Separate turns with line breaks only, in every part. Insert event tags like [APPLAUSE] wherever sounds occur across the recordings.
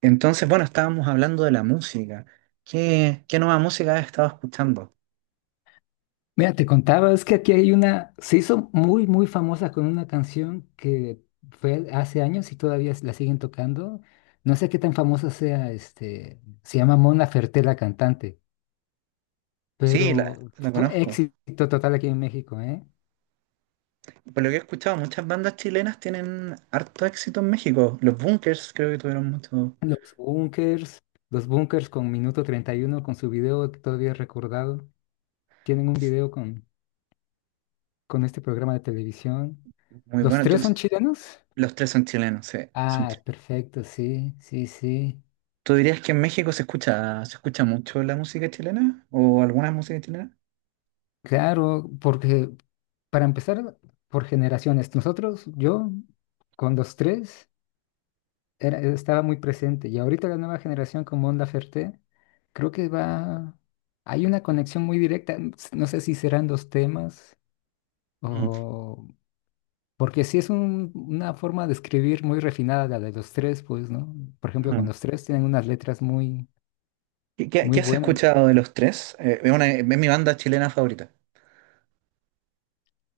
Entonces, bueno, estábamos hablando de la música. ¿Qué nueva música has estado escuchando?
Mira, te contaba, es que aquí hay una, se hizo muy, muy famosa con una canción que fue hace años y todavía la siguen tocando. No sé qué tan famosa sea, se llama Mona Ferté la cantante,
Sí, la,
pero
la
fue
conozco.
éxito total aquí en México, ¿eh?
Por lo que he escuchado, muchas bandas chilenas tienen harto éxito en México. Los Bunkers creo que tuvieron mucho,
Los Bunkers, los Bunkers con Minuto 31 con su video que todavía he recordado, tienen un video con este programa de televisión.
muy
¿Los
bueno.
tres son
Entonces,
chilenos?
los tres son chilenos, sí, son
Ah,
chilenos.
perfecto, sí, sí, sí.
¿Tú dirías que en México se escucha mucho la música chilena o alguna música chilena?
Claro, porque para empezar, por generaciones, nosotros, yo, con los tres, era, estaba muy presente y ahorita la nueva generación con Mon Laferte, creo que va, hay una conexión muy directa, no sé si serán dos temas
Mm,
o... Porque sí es una forma de escribir muy refinada la de los tres, pues, ¿no? Por ejemplo, con
mm.
los tres tienen unas letras muy,
¿Qué, qué-
muy
qué has
buenas.
escuchado de los tres? Es mi banda chilena favorita.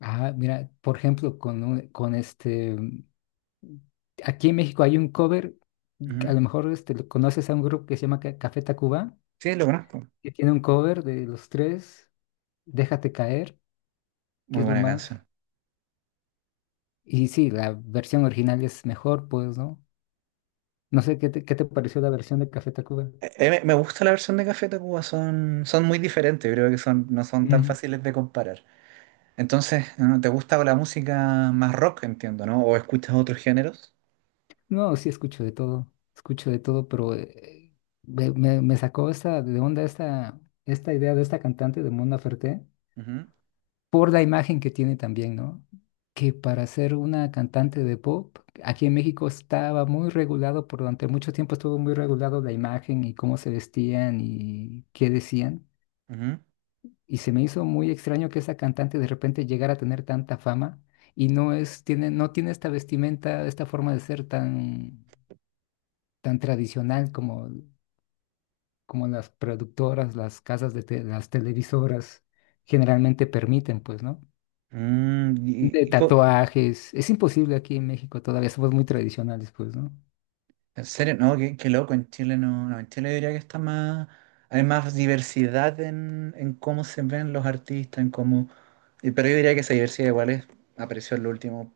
Ah, mira, por ejemplo, con este... Aquí en México hay un cover, a
Ujú.
lo mejor este, conoces a un grupo que se llama Café Tacuba,
Sí, lo conozco.
que tiene un cover de los tres, Déjate caer, que
Muy
es lo
buena
más.
canción.
Y sí, la versión original es mejor, pues, ¿no? No sé qué te pareció la versión de Café Tacuba.
Me gusta la versión de Café Tacuba, son muy diferentes, creo que son, no son tan
Ujú.
fáciles de comparar. Entonces, ¿no? ¿Te gusta la música más rock, entiendo, ¿no? ¿O escuchas otros géneros?
No, sí escucho de todo, pero me sacó esta de onda esta, esta idea de esta cantante de Mona Ferté.
Ujú,
Por la imagen que tiene también, ¿no? Que para ser una cantante de pop, aquí en México estaba muy regulado, por durante mucho tiempo estuvo muy regulado la imagen y cómo se vestían y qué decían.
ujú.
Y se me hizo muy extraño que esa cantante de repente llegara a tener tanta fama y no es, tiene, no tiene esta vestimenta, esta forma de ser tan, tan tradicional como, como las productoras, las casas de las televisoras generalmente permiten, pues, ¿no?
Mm, y-
De
y co-
tatuajes. Es imposible aquí en México todavía, somos muy tradicionales, pues, ¿no?
en serio, no, qué loco, en Chile no, no, en Chile diría que está más, hay más diversidad en cómo se ven los artistas, en cómo, y- pero yo diría que esa diversidad igual es, apareció en los últimos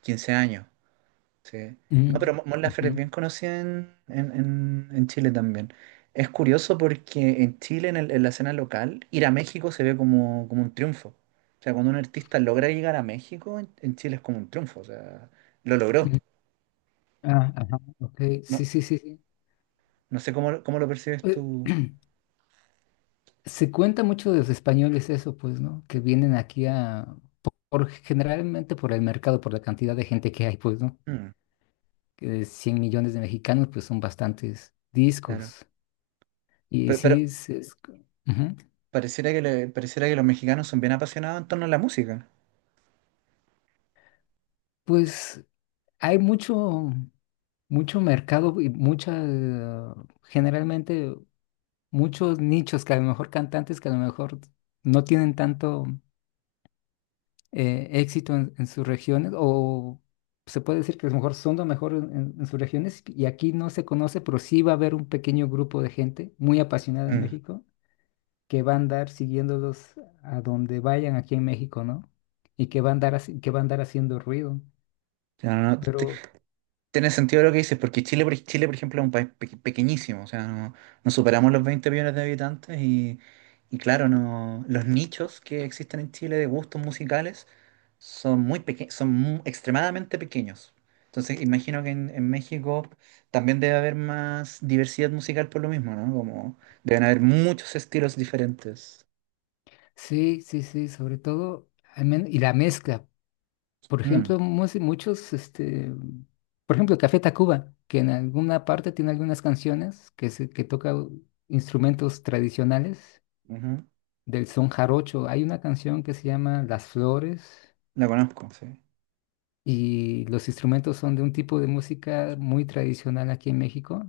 15 años. Sí. No, pero
Mm,
Mon
ujú,
Laferte es bien conocida en Chile también. Es curioso porque en Chile, en, el- en la escena local, ir a México se ve como, como un triunfo. O sea, cuando un artista logra llegar a México, en Chile es como un triunfo. O sea, lo logró.
ujú. Ah, ajá, ok, sí,
No,
sí, sí, sí.
no sé cómo, cómo lo percibes
Eh,
tú.
[CLEARS THROAT] Se cuenta mucho de los españoles eso, pues, ¿no? Que vienen aquí a, generalmente por el mercado, por la cantidad de gente que hay, pues, ¿no?
Mm,
Que de 100 millones de mexicanos, pues son bastantes
claro.
discos. Y
Pero
sí, es, ujú.
pareciera que, le- pareciera que los mexicanos son bien apasionados en torno a la música.
Pues hay mucho, mucho mercado y mucha, generalmente muchos nichos que a lo mejor cantantes que a lo mejor no tienen tanto éxito en sus regiones o se puede decir que a lo mejor son lo mejor en sus regiones y aquí no se conoce, pero sí va a haber un pequeño grupo de gente muy apasionada en
Mm.
México que va a andar siguiéndolos a donde vayan aquí en México, ¿no? Y que va a andar, haciendo ruido.
Ya, no, no,
Pero
tiene sentido lo que dices, porque Chile, por, Chile, por ejemplo, es un país pe- pequeñísimo, o sea, no, no superamos los 20 millones de habitantes y claro, no, los nichos que existen en Chile de gustos musicales son muy peque- son mu- extremadamente pequeños. Entonces, imagino que en México también debe haber más diversidad musical por lo mismo, ¿no? Como deben haber muchos estilos diferentes.
sí, sí, sí, sobre todo, y la mezcla. Por
Mm,
ejemplo, muchos, por ejemplo, Café Tacuba, que en alguna parte tiene algunas canciones que, se, que toca instrumentos tradicionales
ujú,
del son jarocho. Hay una canción que se llama Las Flores
la conozco, sí.
y los instrumentos son de un tipo de música muy tradicional aquí en México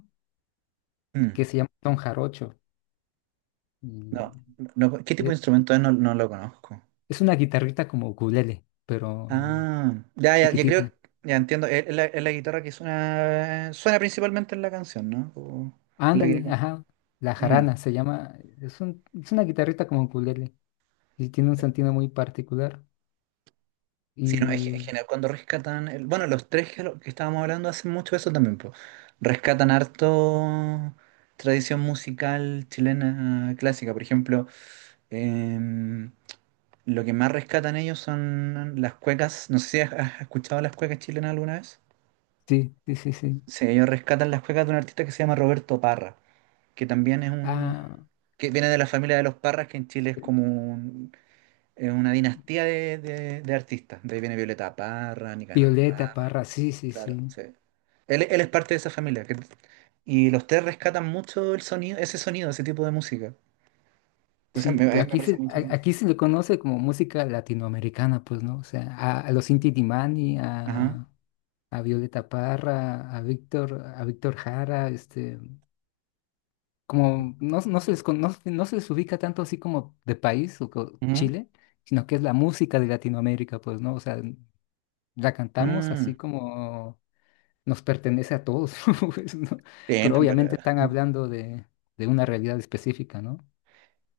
Mm,
que se llama son jarocho. Y
no, no, ¿qué tipo
e-
de instrumento es? No, no lo conozco.
es una guitarrita como ukulele, pero
Ah, ya, ya, yo creo,
chiquitita.
ya entiendo, es la, es la guitarra que suena, suena principalmente en la canción, ¿no? O- la
Ándale,
que-
ajá. La
Mm.
jarana se llama, es una guitarrita como ukulele. Sí, tiene un sentido muy particular.
Sí, no, es, ge- es
Y
genial cuando rescatan, el- bueno, los tres que, lo- que estábamos hablando hacen mucho eso también, po. Rescatan harto tradición musical chilena clásica, por ejemplo, em, lo que más rescatan ellos son las cuecas, no sé si has escuchado las cuecas chilenas alguna vez.
sí, sí, sí, sí.
Sí, ellos rescatan las cuecas de un artista que se llama Roberto Parra, que también es un,
Ah,
que viene de la familia de los Parras, que en Chile es como un- es una dinastía de artistas. De ahí viene Violeta Parra, Nicanor
Violeta
Parra,
Parra, sí, sí,
claro,
sí.
sí. Él es parte de esa familia. Que- y los tres rescatan mucho el sonido, ese tipo de música. Entonces me,
Sí,
me
aquí
parece
se,
muy
a-
interesante.
aquí se le conoce como música latinoamericana, pues, ¿no? O sea, a los Inti Illimani,
Ajá.
a Violeta Parra, a Víctor Jara, como no, no se les conoce, no se les ubica tanto así como de país o
Ujú.
Chile, sino que es la música de Latinoamérica, pues, ¿no? O sea, la cantamos así
Mm,
como nos pertenece a todos, [LAUGHS] pues, ¿no? Pero
bien, pero...
obviamente están
ajá.
hablando de una realidad específica, ¿no?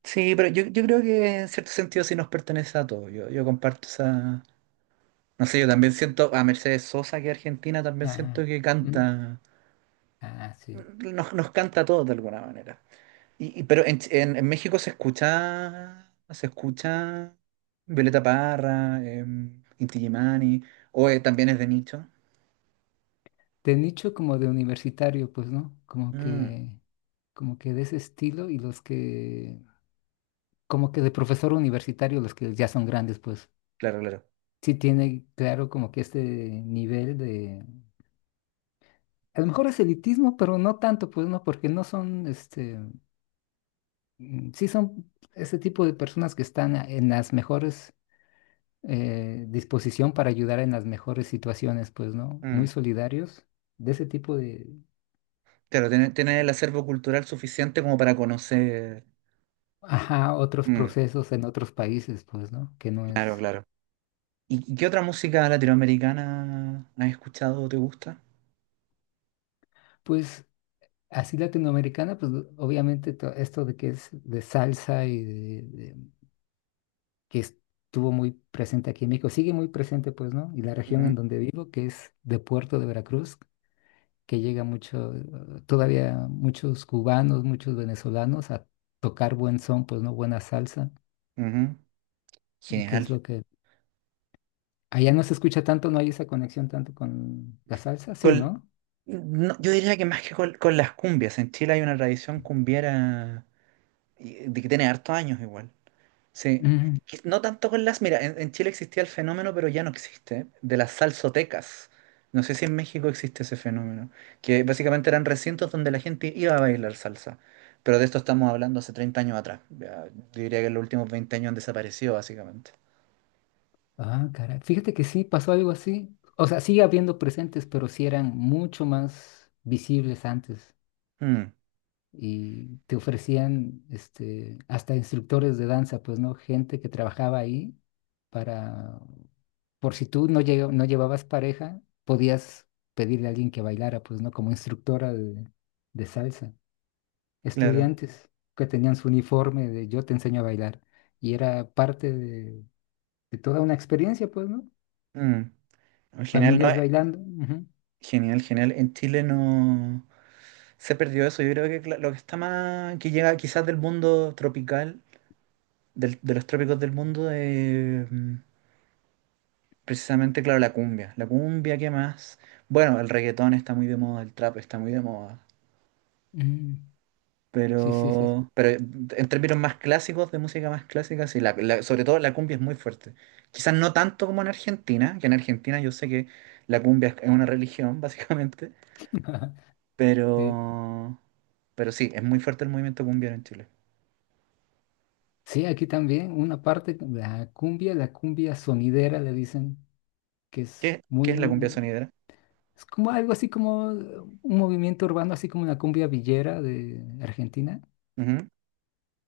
Sí, pero yo creo que en cierto sentido sí nos pertenece a todos. Yo comparto esa... No sé, yo también siento a Mercedes Sosa, que es argentina, también siento
Ah,
que
mm,
canta
ah, sí.
nos, nos canta a todos de alguna manera. Y- pero en, Ch- en México se escucha Violeta Parra, Inti Illimani, o también es de nicho.
De nicho como de universitario, pues, ¿no?
Mm,
Como que de ese estilo y los que, como que de profesor universitario, los que ya son grandes, pues,
claro, claro.
sí tiene claro como que este nivel de, a lo mejor es elitismo, pero no tanto, pues, ¿no? Porque no son, sí son ese tipo de personas que están en las mejores disposición para ayudar en las mejores situaciones, pues, ¿no? Muy
Mm,
solidarios de ese tipo de,
claro, tiene, tiene el acervo cultural suficiente como para conocer.
ajá, otros
Mm,
procesos en otros países, pues, ¿no? Que no
claro,
es,
claro. Y qué otra música latinoamericana has escuchado o te gusta?
pues, así latinoamericana, pues, obviamente esto de que es de salsa y que estuvo muy presente aquí en México, sigue muy presente, pues, ¿no? Y la región
Ujú,
en donde vivo, que es de Puerto de Veracruz, que llega mucho, todavía muchos cubanos, muchos venezolanos a tocar buen son, pues, ¿no? Buena salsa.
ujú,
¿Y qué
genial.
es lo que... Allá no se escucha tanto, no hay esa conexión tanto con la salsa, sí,
Con-
¿no?
no, yo diría que más que con las cumbias. En Chile hay una tradición cumbiera y- de que tiene hartos años igual. Sí.
Mm.
Que no tanto con las. Mira, en Chile existía el fenómeno, pero ya no existe, de las salsotecas. No sé si en México existe ese fenómeno, que básicamente eran recintos donde la gente iba a bailar salsa. Pero de esto estamos hablando hace 30 años atrás. Ya, yo diría que en los últimos 20 años han desaparecido, básicamente.
Ah, caray. Fíjate que sí, pasó algo así. O sea, sigue habiendo presentes, pero sí eran mucho más visibles antes.
Mm,
Y te ofrecían hasta instructores de danza, pues, ¿no? Gente que trabajaba ahí para, por si tú no, no llevabas pareja, podías pedirle a alguien que bailara, pues, ¿no? Como instructora de salsa.
claro.
Estudiantes que tenían su uniforme de yo te enseño a bailar. Y era parte de toda una experiencia, pues, ¿no?
Mm. Genial, no,
Familias bailando. Ujú.
genial, genial. En Chile no se perdió eso. Yo creo que cla- lo que está más, que llega quizás del mundo tropical del- de los trópicos del mundo, de, precisamente, claro, la cumbia. La cumbia, ¿qué más? Bueno, el reggaetón está muy de moda, el trap está muy de moda.
Mm. Sí, sí, sí.
Pero en términos más clásicos, de música más clásica, sí, la- la- sobre todo la cumbia es muy fuerte. Quizás no tanto como en Argentina, que en Argentina yo sé que la cumbia es una religión, [LAUGHS] básicamente,
[LAUGHS] Sí.
pero, pero sí, es muy fuerte el movimiento cumbiero en Chile.
Sí, aquí también una parte, la cumbia sonidera le dicen, que es
¿Qué
muy,
es la cumbia sonidera?
es como algo así como un movimiento urbano, así como la cumbia villera de Argentina,
Ujú,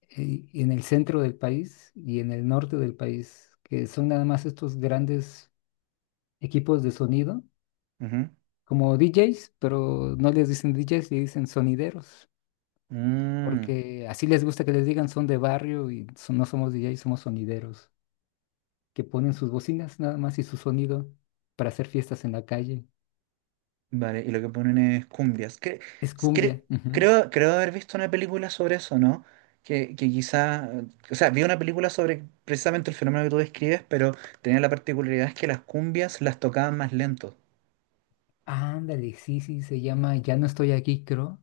en el centro del país y en el norte del país, que son nada más estos grandes equipos de sonido,
ujú.
como DJs, pero no les dicen DJs, le dicen sonideros,
Mm.
porque así les gusta que les digan son de barrio y no somos DJs, somos sonideros, que ponen sus bocinas nada más y su sonido para hacer fiestas en la calle.
Vale, y lo que ponen es cumbias.
Es
Cre-
cumbia. Ujú.
creo, creo haber visto una película sobre eso, ¿no? Que quizá, o sea, vi una película sobre precisamente el fenómeno que tú describes, pero tenía la particularidad es que las cumbias las tocaban más lento.
Ándale, sí, sí, se llama Ya no estoy aquí, creo,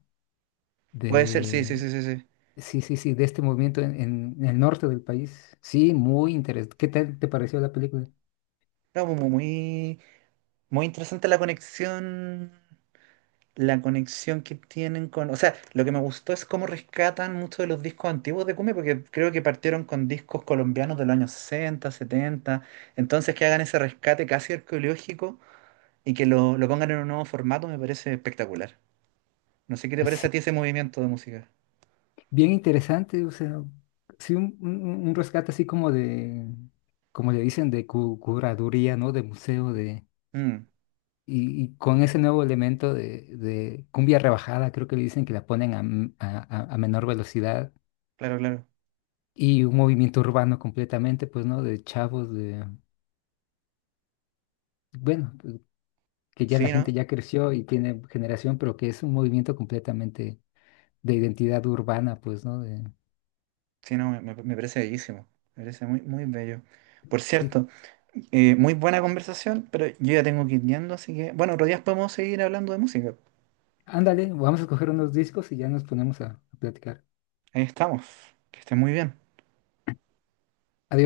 Puede ser, sí, sí,
de...
sí, sí, sí.
Sí, sí, sí, de este movimiento en el norte del país. Sí, muy interesante. ¿Qué tal te pareció la película?
No, muy, muy interesante la conexión que tienen con... O sea, lo que me gustó es cómo rescatan muchos de los discos antiguos de cumbia, porque creo que partieron con discos colombianos de los años 60 setenta. Entonces, que hagan ese rescate casi arqueológico y que lo pongan en un nuevo formato me parece espectacular. No sé qué te parece a ti
[LAUGHS]
ese movimiento de música.
Bien interesante, o sea, sí, un rescate así como de, como le dicen, de curaduría, ¿no? De museo, de,
Mm,
y con ese nuevo elemento de cumbia rebajada, creo que le dicen que la ponen a, m- a menor velocidad,
claro, claro.
y un movimiento urbano completamente, pues, ¿no? De chavos, de, bueno, que ya la
Sí, ¿no?
gente ya creció y tiene generación, pero que es un movimiento completamente de identidad urbana, pues, ¿no? De,
Sí, no, me parece bellísimo. Me parece muy, muy bello. Por
sí,
cierto, muy buena conversación, pero yo ya tengo que ir yendo, así que, bueno, otro día podemos seguir hablando de música.
ándale, vamos a coger unos discos y ya nos ponemos a platicar.
Ahí estamos. Que esté muy bien.